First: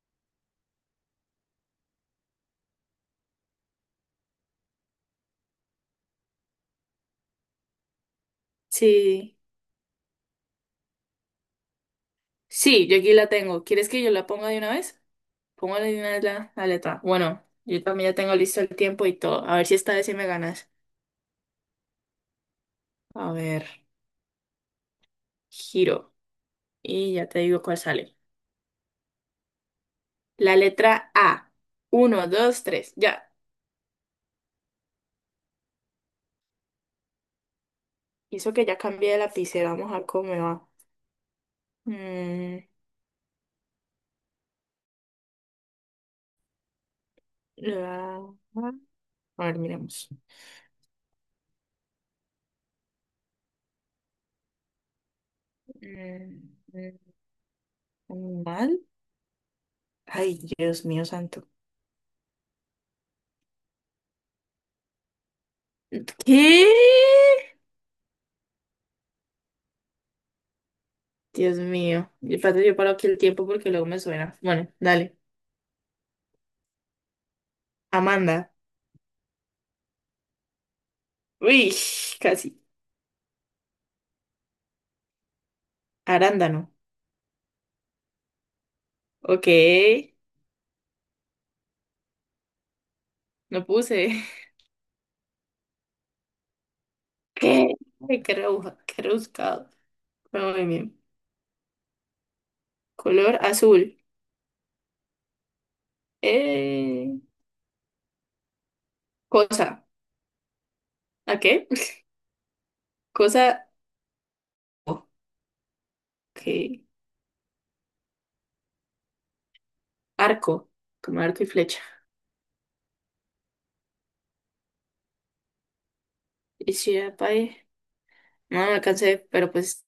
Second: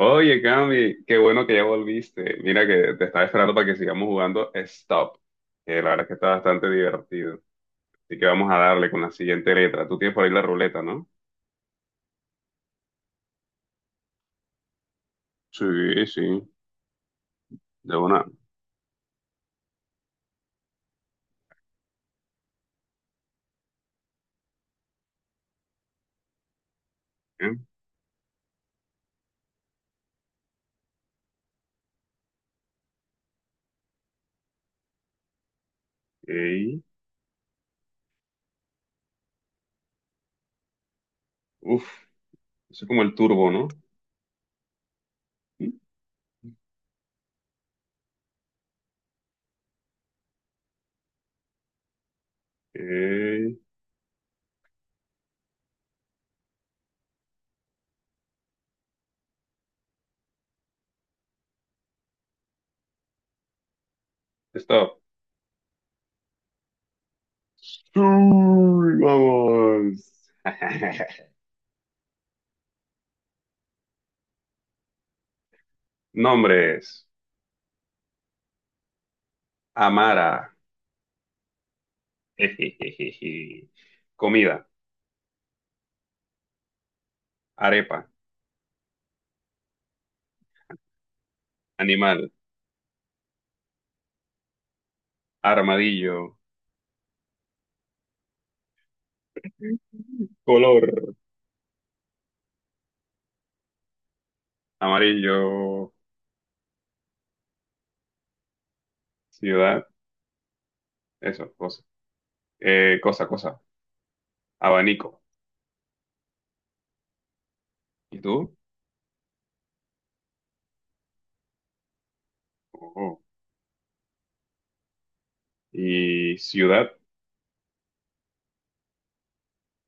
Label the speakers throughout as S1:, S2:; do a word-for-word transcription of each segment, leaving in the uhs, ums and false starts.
S1: Oye, Cami, qué bueno que ya volviste. Mira que te estaba esperando para que sigamos jugando Stop, que la verdad es que está bastante divertido. Así que vamos a darle con la
S2: Sí,
S1: siguiente letra. Tú tienes por ahí la ruleta, ¿no?
S2: sí, yo aquí la tengo. ¿Quieres que yo la ponga de una vez? Pongo de
S1: Sí,
S2: una vez
S1: sí,
S2: la, la letra. Bueno, yo
S1: de
S2: también ya
S1: una.
S2: tengo listo el tiempo y todo. A ver si esta vez sí me ganas. A ver, giro. Y ya te
S1: ¿Eh?
S2: digo cuál sale. La letra A. Uno, dos, tres. Ya.
S1: Ok.
S2: Hizo que ya cambié de lapicera. Vamos a ver cómo me va.
S1: Uf,
S2: Mm,
S1: eso es como el turbo, ¿no?
S2: la- A ver, miremos.
S1: Ok.
S2: Mm, mm, ¿Mal? Ay, Dios mío santo.
S1: Stop.
S2: ¿Qué?
S1: Uy, vamos.
S2: Dios mío. Y espérate, yo paro aquí el tiempo porque luego me suena. Bueno, dale.
S1: Nombres.
S2: Amanda.
S1: Amara.
S2: Uy, casi.
S1: Comida.
S2: Arándano.
S1: Arepa.
S2: Ok.
S1: Animal.
S2: No puse.
S1: Armadillo.
S2: ¿Qué? Ay, qué rebuja, qué rebuscado. Pero muy bien.
S1: Color
S2: Color azul.
S1: amarillo,
S2: Eh,
S1: ciudad,
S2: cosa. ¿A
S1: eso,
S2: qué?
S1: cosa. Eh, cosa, cosa.
S2: Cosa. Ok.
S1: Abanico. ¿Y tú?
S2: Arco. Como arco y flecha.
S1: Oh. ¿Y
S2: Y
S1: ciudad?
S2: si era pa' ahí. No, no alcancé, pero pues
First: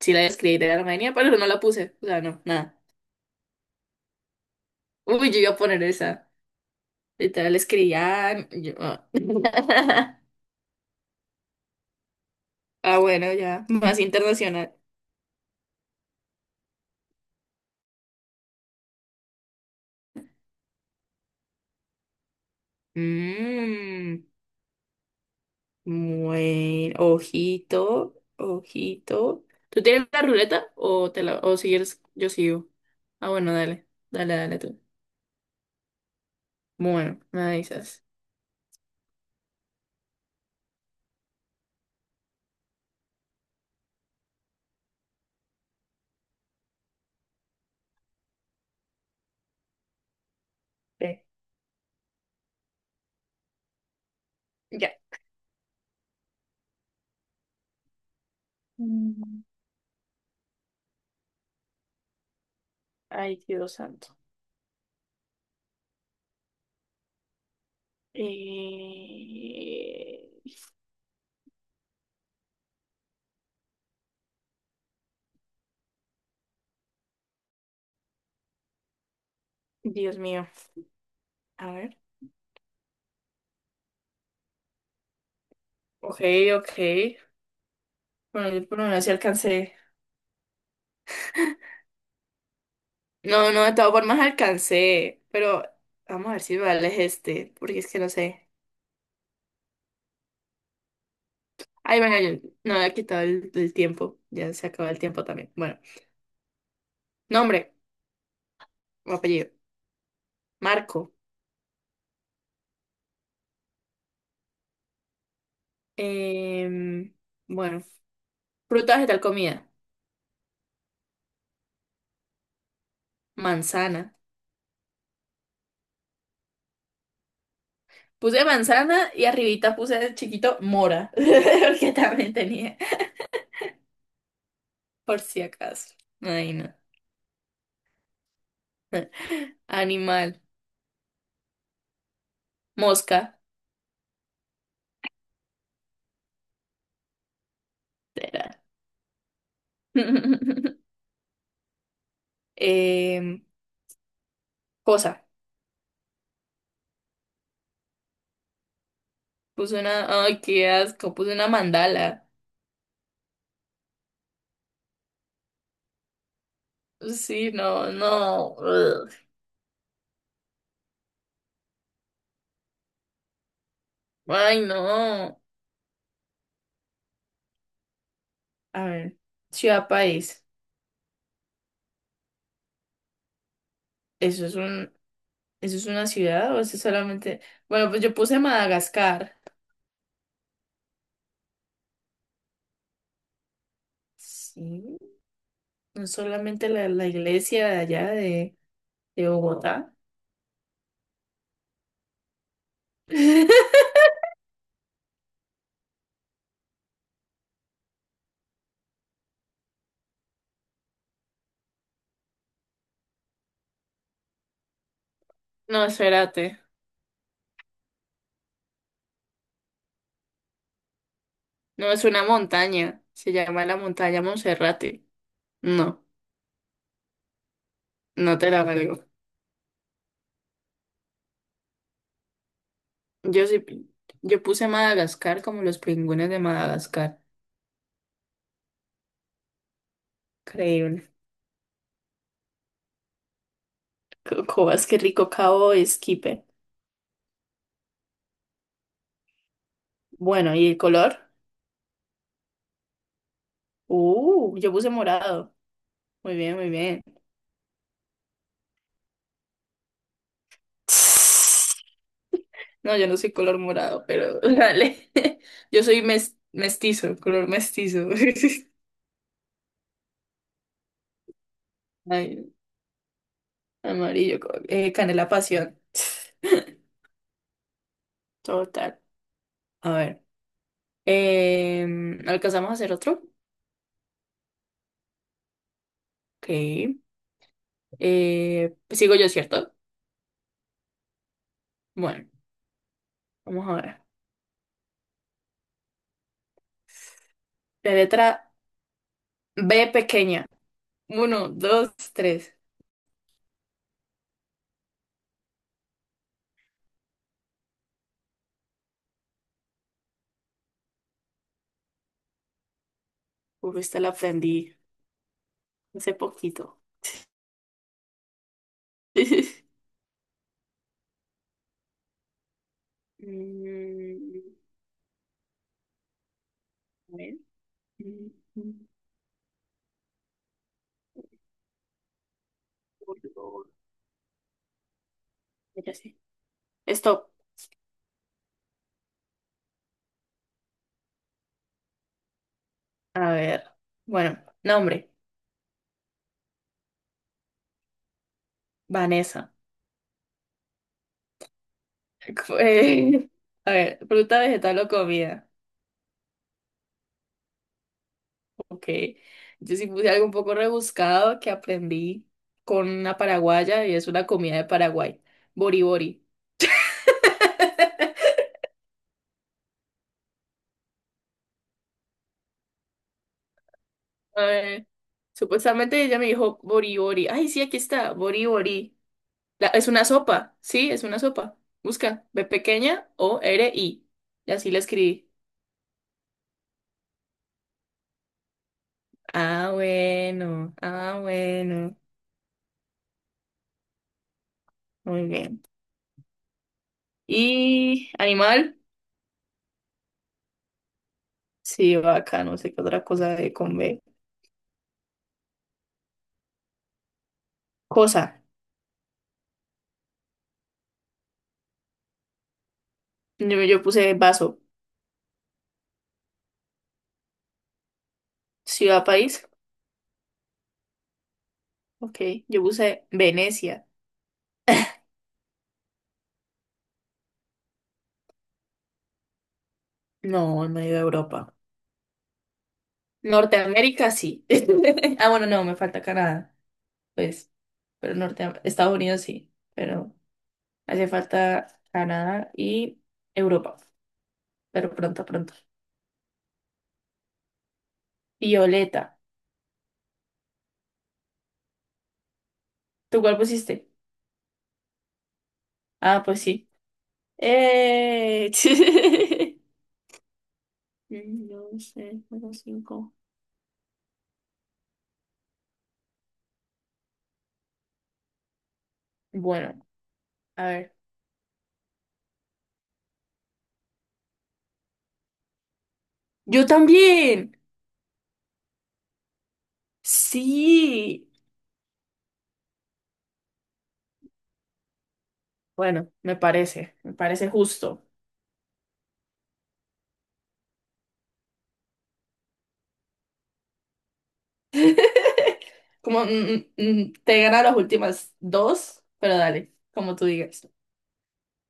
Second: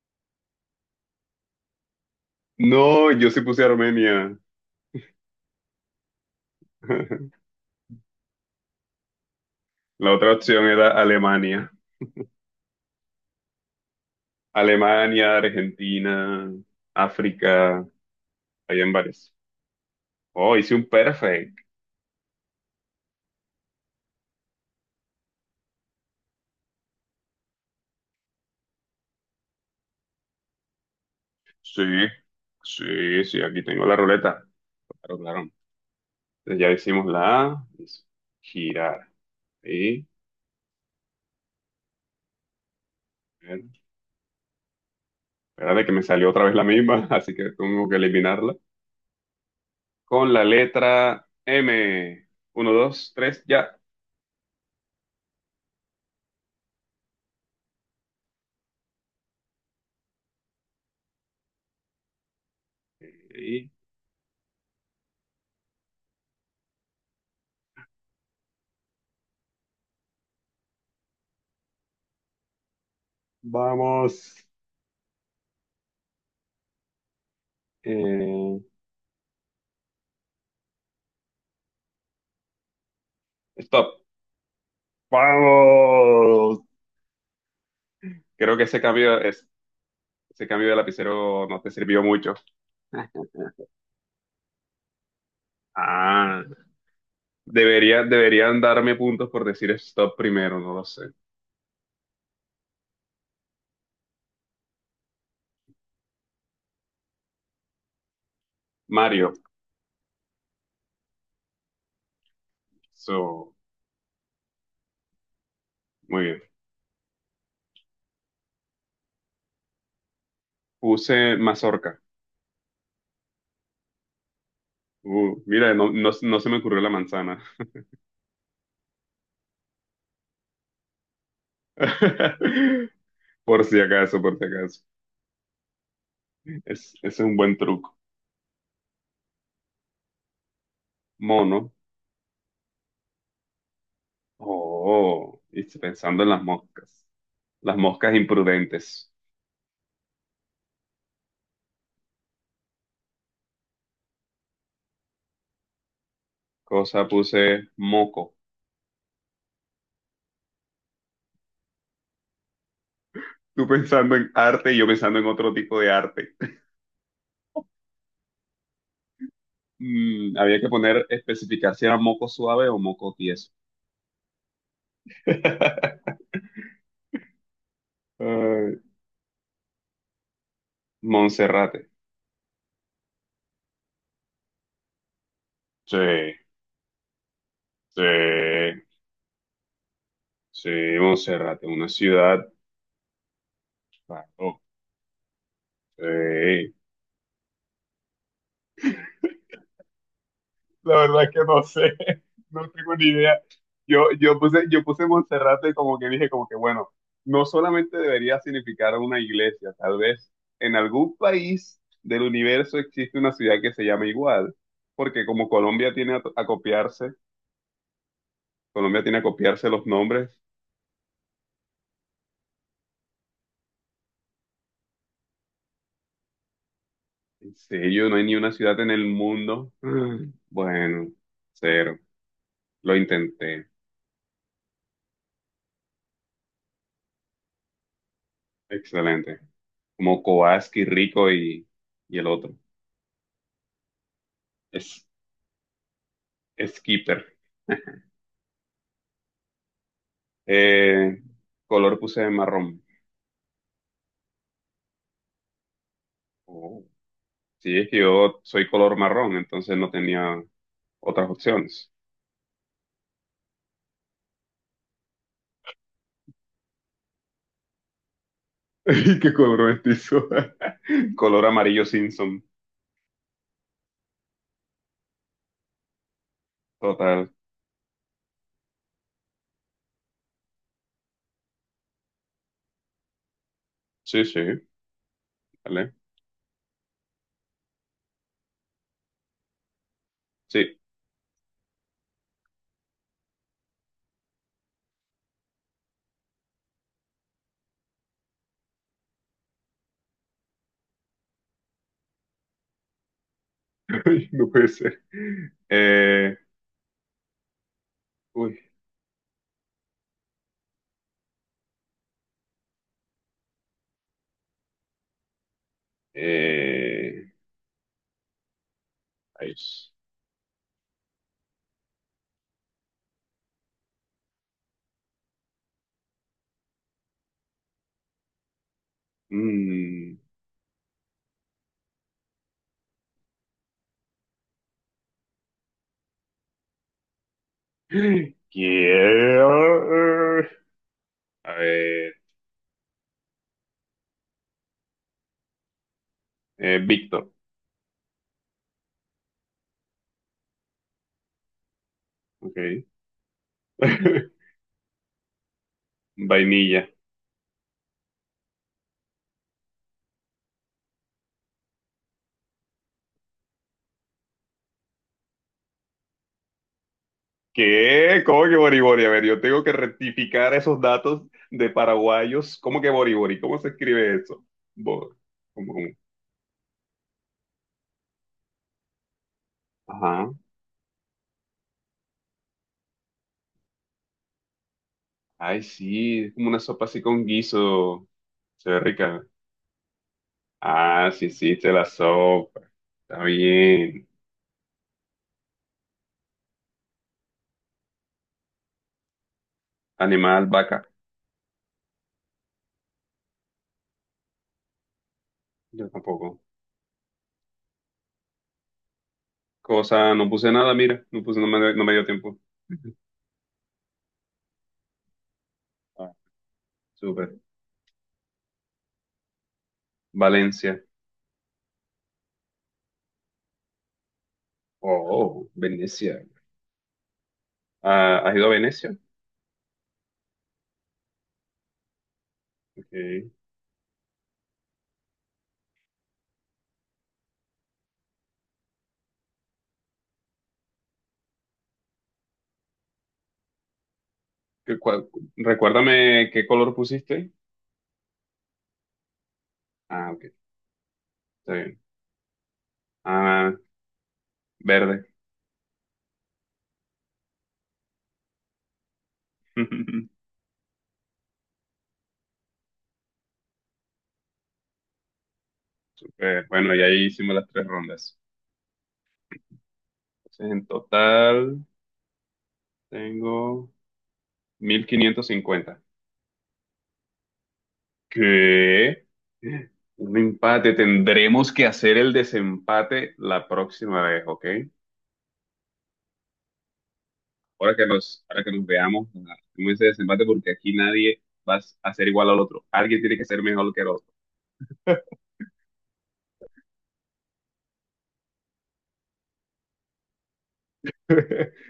S2: sí la escribí de Armenia, pero no la puse. O sea, no, nada.
S1: No, yo sí puse Armenia.
S2: Uy, yo iba a poner esa. Literal escribía. yo- Ah,
S1: La otra opción era Alemania.
S2: Ah, bueno, ya. Más internacional.
S1: Alemania, Argentina, África, hay en varios. Oh, hice un perfect.
S2: Mmm. Bueno. Ojito. Ojito. ¿Tú tienes la ruleta? O te la, o
S1: Sí,
S2: sigues yo sigo.
S1: sí,
S2: Ah,
S1: sí,
S2: bueno,
S1: aquí tengo
S2: dale.
S1: la
S2: Dale,
S1: ruleta.
S2: dale tú.
S1: Claro, claro. Entonces ya hicimos
S2: Bueno,
S1: la
S2: me
S1: A,
S2: avisas.
S1: es girar. Sí, espera de que me salió otra vez la misma, así que tengo que eliminarla. Con la
S2: Ve,
S1: letra M. Uno, dos, tres, ya.
S2: ya. Mm, Ay,
S1: Y
S2: Dios santo. Eh,
S1: vamos. Eh,
S2: Dios mío. A ver.
S1: stop.
S2: Ok,
S1: ¡Vamos!
S2: ok. Bueno,
S1: Creo que
S2: yo por
S1: ese
S2: lo menos sí
S1: cambio, es-
S2: alcancé.
S1: ese cambio de lapicero no te sirvió mucho.
S2: No, no, de todas formas alcancé, pero vamos a ver
S1: Ah,
S2: si vale es este, porque es que
S1: debería,
S2: no sé.
S1: deberían darme puntos por decir stop primero, no lo sé.
S2: Ay, bueno, yo no había quitado el, el tiempo, ya se acabó el tiempo también. Bueno, nombre o
S1: Mario,
S2: apellido, Marco.
S1: so, muy bien.
S2: Em, bueno, fruta, vegetal, comida,
S1: Puse mazorca.
S2: manzana.
S1: Uh, mira, no, no, no se me ocurrió la manzana.
S2: Puse manzana y arribita puse el chiquito mora, porque también tenía,
S1: Por si acaso, por si acaso.
S2: por si acaso. Ay, no.
S1: Es, es un buen truco.
S2: Animal,
S1: Mono.
S2: mosca,
S1: Oh, y pensando en las moscas. Las moscas
S2: será.
S1: imprudentes.
S2: Em, cosa.
S1: Cosa puse moco.
S2: Puse una, ay, qué asco, puse una mandala.
S1: Tú pensando en arte y yo pensando en otro tipo de arte.
S2: Pues sí, no, no. Ugh.
S1: Mm, había que poner, especificar si era moco suave o moco tieso.
S2: Ay, no.
S1: Ay,
S2: A ver, ciudad país.
S1: Monserrate.
S2: ¿Eso es un, eso es
S1: Sí,
S2: una ciudad o eso es solamente? Bueno, pues
S1: sí,
S2: yo puse Madagascar.
S1: sí, Monserrate, una ciudad. Claro,
S2: Sí, no es solamente
S1: sí.
S2: la, la iglesia de allá de, de, Bogotá.
S1: La verdad es que no sé, no tengo ni idea. Yo, yo puse, yo puse Monserrate como que dije, como que bueno, no solamente debería significar una iglesia, tal vez en algún país del universo existe una ciudad que se llama igual, porque como
S2: No,
S1: Colombia tiene a, a
S2: espérate.
S1: copiarse, Colombia tiene a copiarse los nombres,
S2: No, es una montaña. Se llama la montaña Monserrate. No,
S1: en serio, no hay ni
S2: no te
S1: una
S2: la
S1: ciudad en
S2: valgo.
S1: el mundo. Mm, Bueno, cero, lo
S2: Yo sí,
S1: intenté,
S2: pi- yo puse Madagascar como los pingüinos de Madagascar.
S1: excelente, como Kobaski,
S2: Increíble.
S1: Rico y, y el otro,
S2: Co- Cobas, qué
S1: es
S2: rico cabo esquipe.
S1: Skipper.
S2: Bueno, ¿y el color?
S1: Eh, color puse marrón.
S2: Uh, yo puse morado. Muy bien, muy
S1: Oh.
S2: bien.
S1: Sí, es que yo soy color marrón, entonces no tenía otras opciones.
S2: No, yo no soy color morado, pero dale. Yo soy mes- mestizo, color mestizo.
S1: ¿Y qué color mestizo? Color amarillo Simpson.
S2: Ay, amarillo, co- eh, canela pasión.
S1: Total.
S2: Total. A ver. em, ¿alcanzamos a hacer otro?
S1: Sí, sí, vale.
S2: Ok. Eh, sigo yo, ¿cierto?
S1: Sí,
S2: Bueno, vamos a ver. La letra B pequeña. Uno, dos, tres.
S1: ay, no puede ser. Eh, uy.
S2: Uf, esta la aprendí hace poquito.
S1: Eh, ahí es.
S2: Mm, a ver. Mm, mm,
S1: Mm.
S2: color. Ya sé. Stop.
S1: Quiero- eh, A ver.
S2: A ver. Bueno, nombre.
S1: eh, Víctor.
S2: Vanessa.
S1: Ok.
S2: Eh, a ver, fruta, vegetal o comida.
S1: Vainilla.
S2: Ok. Yo sí puse algo un poco rebuscado que aprendí con una paraguaya y es una comida de Paraguay. Bori bori.
S1: ¿Qué? ¿Cómo que Boribori? A ver, yo tengo que rectificar esos datos de paraguayos. ¿Cómo que Boribori? ¿Cómo se escribe eso?
S2: Eh,
S1: Bo- ¿cómo, cómo?
S2: supuestamente ella me dijo Bori Bori. Ay, sí, aquí está, Bori Bori. La- es una
S1: Ajá.
S2: sopa, sí, es una sopa. Busca, B pequeña O R I. Y así la escribí.
S1: Ay, sí, es como una sopa así con guiso. Se ve rica.
S2: Ah, bueno,
S1: Ah,
S2: ah,
S1: sí, sí, te la
S2: bueno.
S1: sopa. Está bien.
S2: Muy bien. ¿Y animal?
S1: Animal, vaca.
S2: Sí, vaca, no sé qué otra cosa de con B.
S1: Yo tampoco.
S2: Cosa.
S1: Cosa, no puse nada, mira. No puse, no me, no me dio tiempo.
S2: Yo, yo puse vaso.
S1: Ah, súper.
S2: Ciudad, país.
S1: Valencia.
S2: Ok. Yo puse Venecia.
S1: Oh, Venecia. Ah, ¿has ido a Venecia?
S2: No, en medio de Europa.
S1: Ok.
S2: Norteamérica, sí. Ah, bueno, no, me falta Canadá. Pues, pero norte, Estados Unidos sí, pero hace falta Canadá y Europa,
S1: ¿Qué
S2: pero
S1: cua-
S2: pronto, pronto.
S1: Recuérdame qué color pusiste.
S2: Violeta,
S1: Ah, ok, está bien.
S2: ¿tú cuál
S1: Ah,
S2: pusiste?
S1: verde.
S2: Ah, pues sí. ¡Eh! Mm, No sé, juego cinco.
S1: Super. Bueno, y ahí hicimos las tres rondas.
S2: Bueno,
S1: Entonces, en
S2: a ver.
S1: total tengo mil quinientos cincuenta.
S2: Yo también.
S1: ¿Qué? Un empate.
S2: Sí.
S1: Tendremos que hacer el desempate la próxima vez, ¿ok?
S2: Bueno, me parece, me parece
S1: Ahora que
S2: justo.
S1: nos, ahora que nos veamos, hacemos ese desempate porque aquí nadie va a ser igual al otro. Alguien tiene que ser mejor que el otro.
S2: Como mm, mm, mm, te ganan las últimas dos, pero dale, como tú digas.